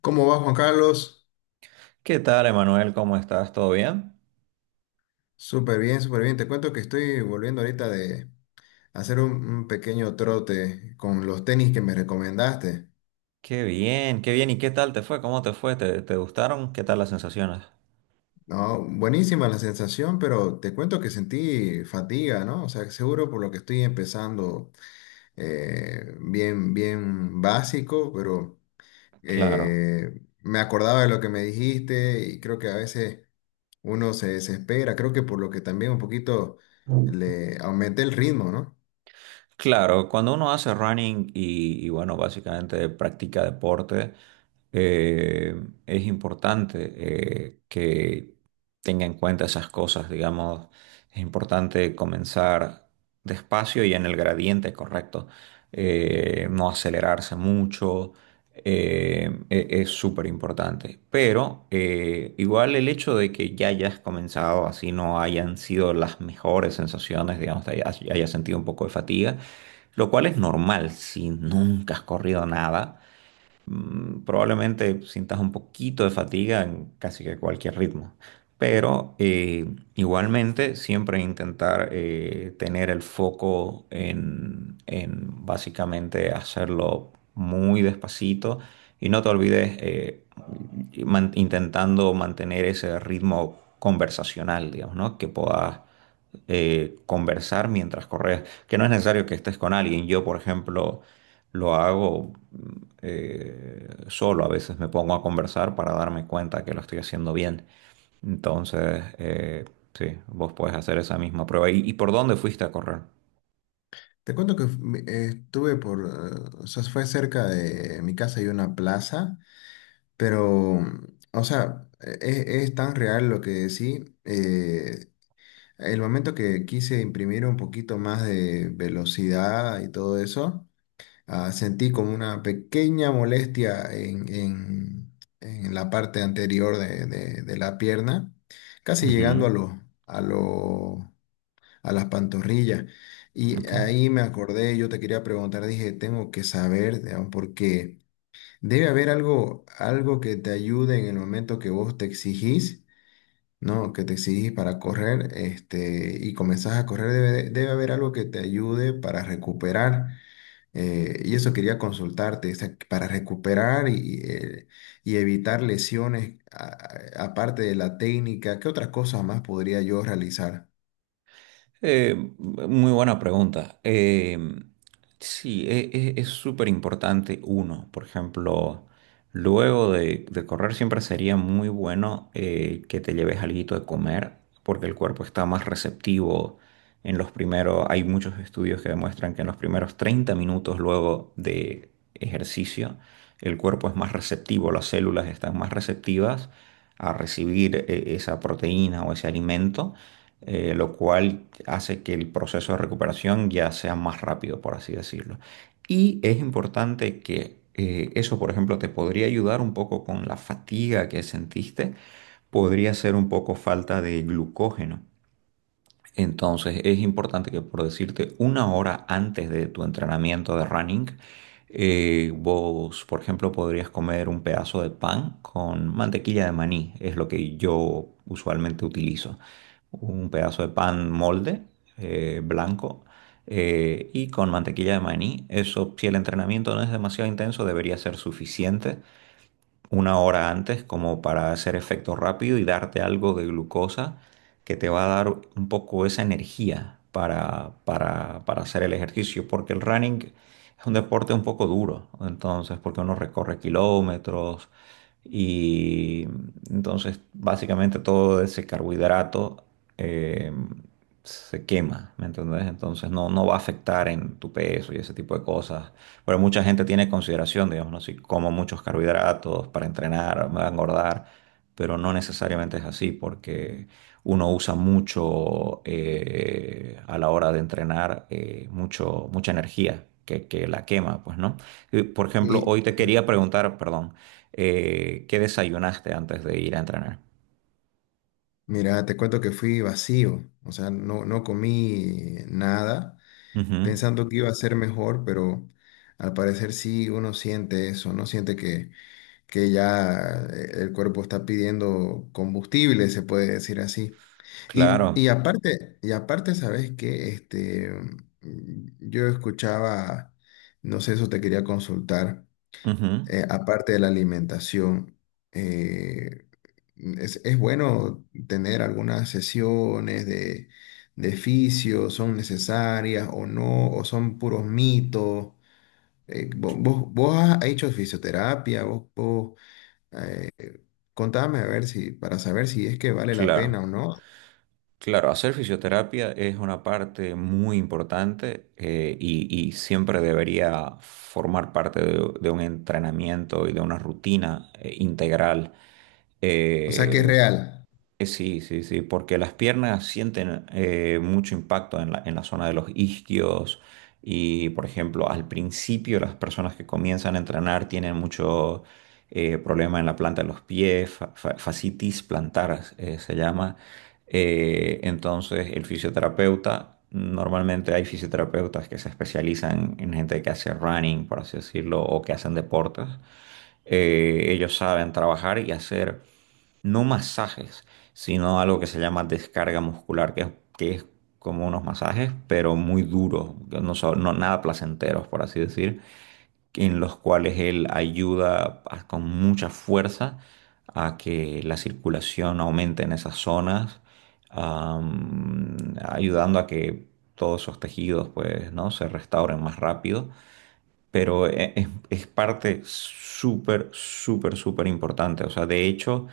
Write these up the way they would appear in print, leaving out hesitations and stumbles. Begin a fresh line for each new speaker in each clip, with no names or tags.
¿Cómo va Juan Carlos?
¿Qué tal, Emanuel? ¿Cómo estás? ¿Todo bien?
Súper bien, súper bien. Te cuento que estoy volviendo ahorita de hacer un pequeño trote con los tenis que me recomendaste.
Qué bien, qué bien. ¿Y qué tal te fue? ¿Cómo te fue? ¿Te gustaron? ¿Qué tal las sensaciones?
No, buenísima la sensación, pero te cuento que sentí fatiga, ¿no? O sea, seguro por lo que estoy empezando bien, bien básico, pero
Claro.
me acordaba de lo que me dijiste y creo que a veces uno se desespera. Creo que por lo que también un poquito le aumenté el ritmo, ¿no?
Claro, cuando uno hace running bueno, básicamente practica deporte, eh, es importante que tenga en cuenta esas cosas, digamos, es importante comenzar despacio y en el gradiente correcto, no acelerarse mucho, es súper importante. Pero igual el hecho de que ya hayas comenzado, así no hayan sido las mejores sensaciones, digamos, hayas sentido un poco de fatiga, lo cual es normal si nunca has corrido nada. Probablemente sientas un poquito de fatiga en casi que cualquier ritmo, pero igualmente siempre intentar tener el foco en básicamente hacerlo muy despacito y no te olvides, intentando mantener ese ritmo conversacional, digamos, ¿no? Que puedas conversar mientras corres, que no es necesario que estés con alguien. Yo, por ejemplo, lo hago solo, a veces me pongo a conversar para darme cuenta que lo estoy haciendo bien. Entonces, sí, vos puedes hacer esa misma prueba. Y por dónde fuiste a correr?
Te cuento que estuve por, o sea, fue cerca de mi casa y una plaza, pero, o sea, es, tan real lo que decí. El momento que quise imprimir un poquito más de velocidad y todo eso, sentí como una pequeña molestia en la parte anterior de la pierna, casi llegando a
Ujú,
los, a las pantorrillas. Y
ok.
ahí me acordé, yo te quería preguntar, dije, tengo que saber, digamos, porque debe haber algo, algo que te ayude en el momento que vos te exigís, ¿no? Que te exigís para correr, este, y comenzás a correr, debe haber algo que te ayude para recuperar. Y eso quería consultarte, o sea, para recuperar y evitar lesiones, aparte de la técnica, ¿qué otras cosas más podría yo realizar?
Muy buena pregunta. Sí, es súper importante uno. Por ejemplo, luego de correr siempre sería muy bueno que te lleves alguito de comer, porque el cuerpo está más receptivo en los primeros, hay muchos estudios que demuestran que en los primeros 30 minutos luego de ejercicio el cuerpo es más receptivo, las células están más receptivas a recibir, esa proteína o ese alimento, lo cual hace que el proceso de recuperación ya sea más rápido, por así decirlo. Y es importante que, eso, por ejemplo, te podría ayudar un poco con la fatiga que sentiste, podría ser un poco falta de glucógeno. Entonces es importante que, por decirte, 1 hora antes de tu entrenamiento de running, vos, por ejemplo, podrías comer un pedazo de pan con mantequilla de maní, es lo que yo usualmente utilizo. Un pedazo de pan molde, blanco, y con mantequilla de maní. Eso, si el entrenamiento no es demasiado intenso, debería ser suficiente 1 hora antes como para hacer efecto rápido y darte algo de glucosa que te va a dar un poco esa energía para hacer el ejercicio, porque el running es un deporte un poco duro, entonces, porque uno recorre kilómetros y entonces básicamente todo ese carbohidrato eh, se quema, ¿me entendés? Entonces no, no va a afectar en tu peso y ese tipo de cosas, pero mucha gente tiene consideración, digamos, ¿no? Si como muchos carbohidratos para entrenar, me va a engordar, pero no necesariamente es así, porque uno usa mucho, a la hora de entrenar, mucha energía que la quema, pues, ¿no? Y, por ejemplo,
Y,
hoy te quería preguntar, perdón, ¿qué desayunaste antes de ir a entrenar?
mira, te cuento que fui vacío, o sea, no comí nada,
Ujú,
pensando que iba a ser mejor, pero al parecer sí uno siente eso, ¿no? Siente que ya el cuerpo está pidiendo combustible, se puede decir así. Y,
claro,
y claro, aparte, y aparte, ¿sabes qué? Este, mm, yo escuchaba, no sé, eso te quería consultar,
ujú,
aparte de la alimentación, eh, es bueno tener algunas sesiones de fisio, son necesarias o no, o son puros mitos. Vos, vos has hecho fisioterapia, eh, contame a ver si, para saber si es que vale la pena
claro.
o no.
Claro, hacer fisioterapia es una parte muy importante, y siempre debería formar parte de un entrenamiento y de una rutina integral.
O sea, que es
Eh,
real.
Sí, sí, sí, porque las piernas sienten mucho impacto en la zona de los isquios, y, por ejemplo, al principio las personas que comienzan a entrenar tienen mucho, problema en la planta de los pies, fascitis plantar se llama, entonces, el fisioterapeuta, normalmente hay fisioterapeutas que se especializan en gente que hace running, por así decirlo, o que hacen deportes. Ellos saben trabajar y hacer, no masajes, sino algo que se llama descarga muscular, que es como unos masajes, pero muy duros, que no son nada placenteros, por así decir, en los cuales él ayuda a- con mucha fuerza a que la circulación aumente en esas zonas, ayudando a que todos esos tejidos, pues, ¿no?, se restauren más rápido. Pero es parte súper importante. O sea, de hecho,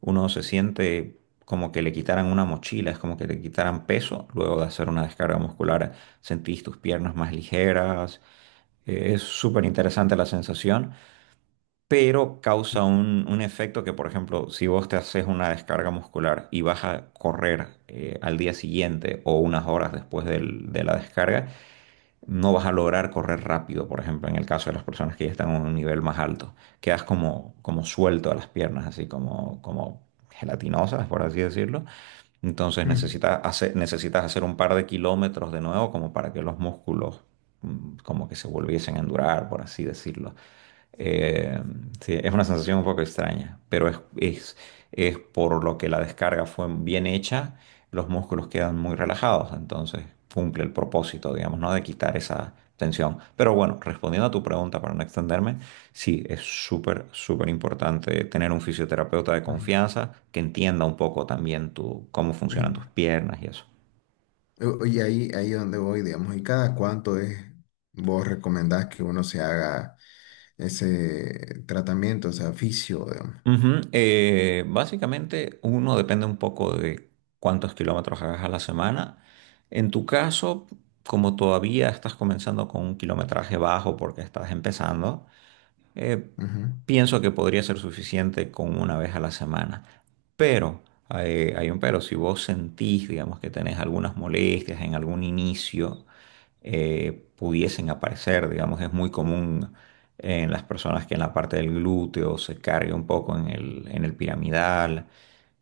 uno se siente como que le quitaran una mochila, es como que le quitaran peso luego de hacer una descarga muscular. Sentís tus piernas más ligeras, es súper interesante la sensación, pero causa un efecto que, por ejemplo, si vos te haces una descarga muscular y vas a correr, al día siguiente o unas horas después de la descarga, no vas a lograr correr rápido, por ejemplo, en el caso de las personas que ya están a un nivel más alto. Quedas como, como suelto a las piernas, así como, como gelatinosas, por así decirlo. Entonces
Mm,
necesitas hacer un par de kilómetros de nuevo como para que los músculos, como que se volviesen a endurar, por así decirlo. Eh, sí, es una sensación un poco extraña, pero es por lo que la descarga fue bien hecha, los músculos quedan muy relajados, entonces cumple el propósito, digamos, ¿no? De quitar esa tensión. Pero bueno, respondiendo a tu pregunta para no extenderme, sí, es súper importante tener un fisioterapeuta de
ujú.
confianza que entienda un poco también tu, cómo
Y,
funcionan tus piernas y eso.
y ahí, ahí donde voy, digamos, ¿y cada cuánto es vos recomendás que uno se haga ese tratamiento, o sea, fisio, digamos?
Ujú, básicamente uno depende un poco de cuántos kilómetros hagas a la semana. En tu caso, como todavía estás comenzando con un kilometraje bajo porque estás empezando, eh,
Ujú.
pienso que podría ser suficiente con 1 vez a la semana. Pero, hay un pero, si vos sentís, digamos, que tenés algunas molestias en algún inicio, pudiesen aparecer, digamos, es muy común en las personas que en la parte del glúteo se cargue un poco en el piramidal,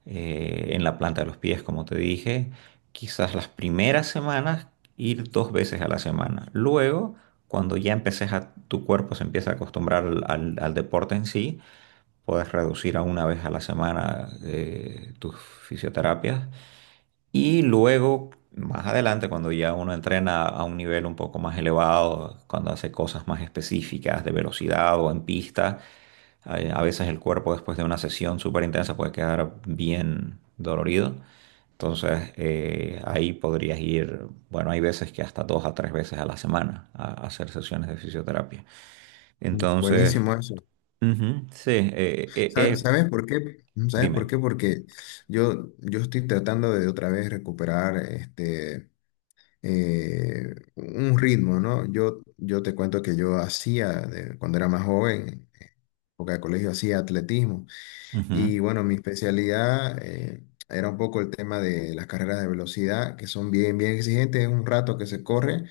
en la planta de los pies, como te dije, quizás las primeras semanas ir 2 veces a la semana. Luego cuando ya empeces a, tu cuerpo se empieza a acostumbrar al deporte en sí, puedes reducir a 1 vez a la semana tus fisioterapias y luego, más adelante, cuando ya uno entrena a un nivel un poco más elevado, cuando hace cosas más específicas de velocidad o en pista, a veces el cuerpo después de una sesión súper intensa puede quedar bien dolorido. Entonces, ahí podrías ir, bueno, hay veces que hasta 2 a 3 veces a la semana a hacer sesiones de fisioterapia.
Mm.
Entonces,
Buenísimo eso.
ujú, sí,
¿Sabes por qué? ¿Sabes
dime.
por qué? Porque yo estoy tratando de otra vez recuperar este, un ritmo, ¿no? Yo te cuento que yo hacía, cuando era más joven, en época de colegio, hacía atletismo. Y
Ujú,
bueno, mi especialidad era un poco el tema de las carreras de velocidad, que son bien, bien exigentes, es un rato que se corre,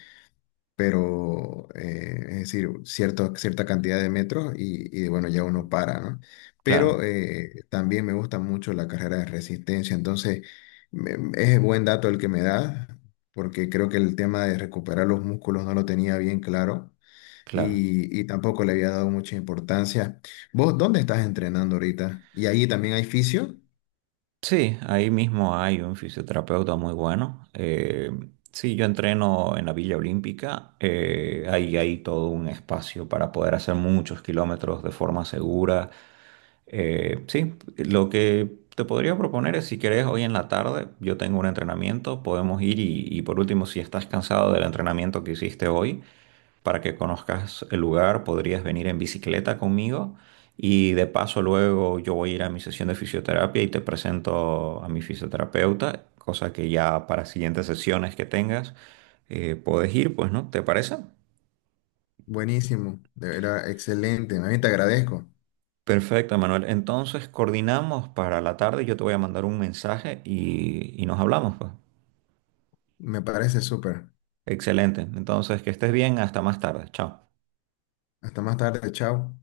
pero es decir, cierto, cierta cantidad de metros y bueno, ya uno para, ¿no?
claro,
Pero también me gusta mucho la carrera de resistencia, entonces es buen dato el que me da, porque creo que el tema de recuperar los músculos no lo tenía bien claro
claro.
y tampoco le había dado mucha importancia. ¿Vos dónde estás entrenando ahorita? ¿Y ahí también hay fisio?
Sí, ahí mismo hay un fisioterapeuta muy bueno. Sí, yo entreno en la Villa Olímpica. Ahí hay todo un espacio para poder hacer muchos kilómetros de forma segura. Sí, lo que te podría proponer es si querés hoy en la tarde, yo tengo un entrenamiento, podemos ir y por último, si estás cansado del entrenamiento que hiciste hoy, para que conozcas el lugar, podrías venir en bicicleta conmigo y de paso luego yo voy a ir a mi sesión de fisioterapia y te presento a mi fisioterapeuta, cosa que ya para siguientes sesiones que tengas puedes ir, pues, ¿no? ¿Te parece?
Buenísimo, de verdad, excelente. A mí te agradezco.
Perfecto, Manuel. Entonces coordinamos para la tarde, yo te voy a mandar un mensaje y nos hablamos, pues.
Me parece súper.
Excelente. Entonces, que estés bien, hasta más tarde. Chao.
Hasta más tarde, chao.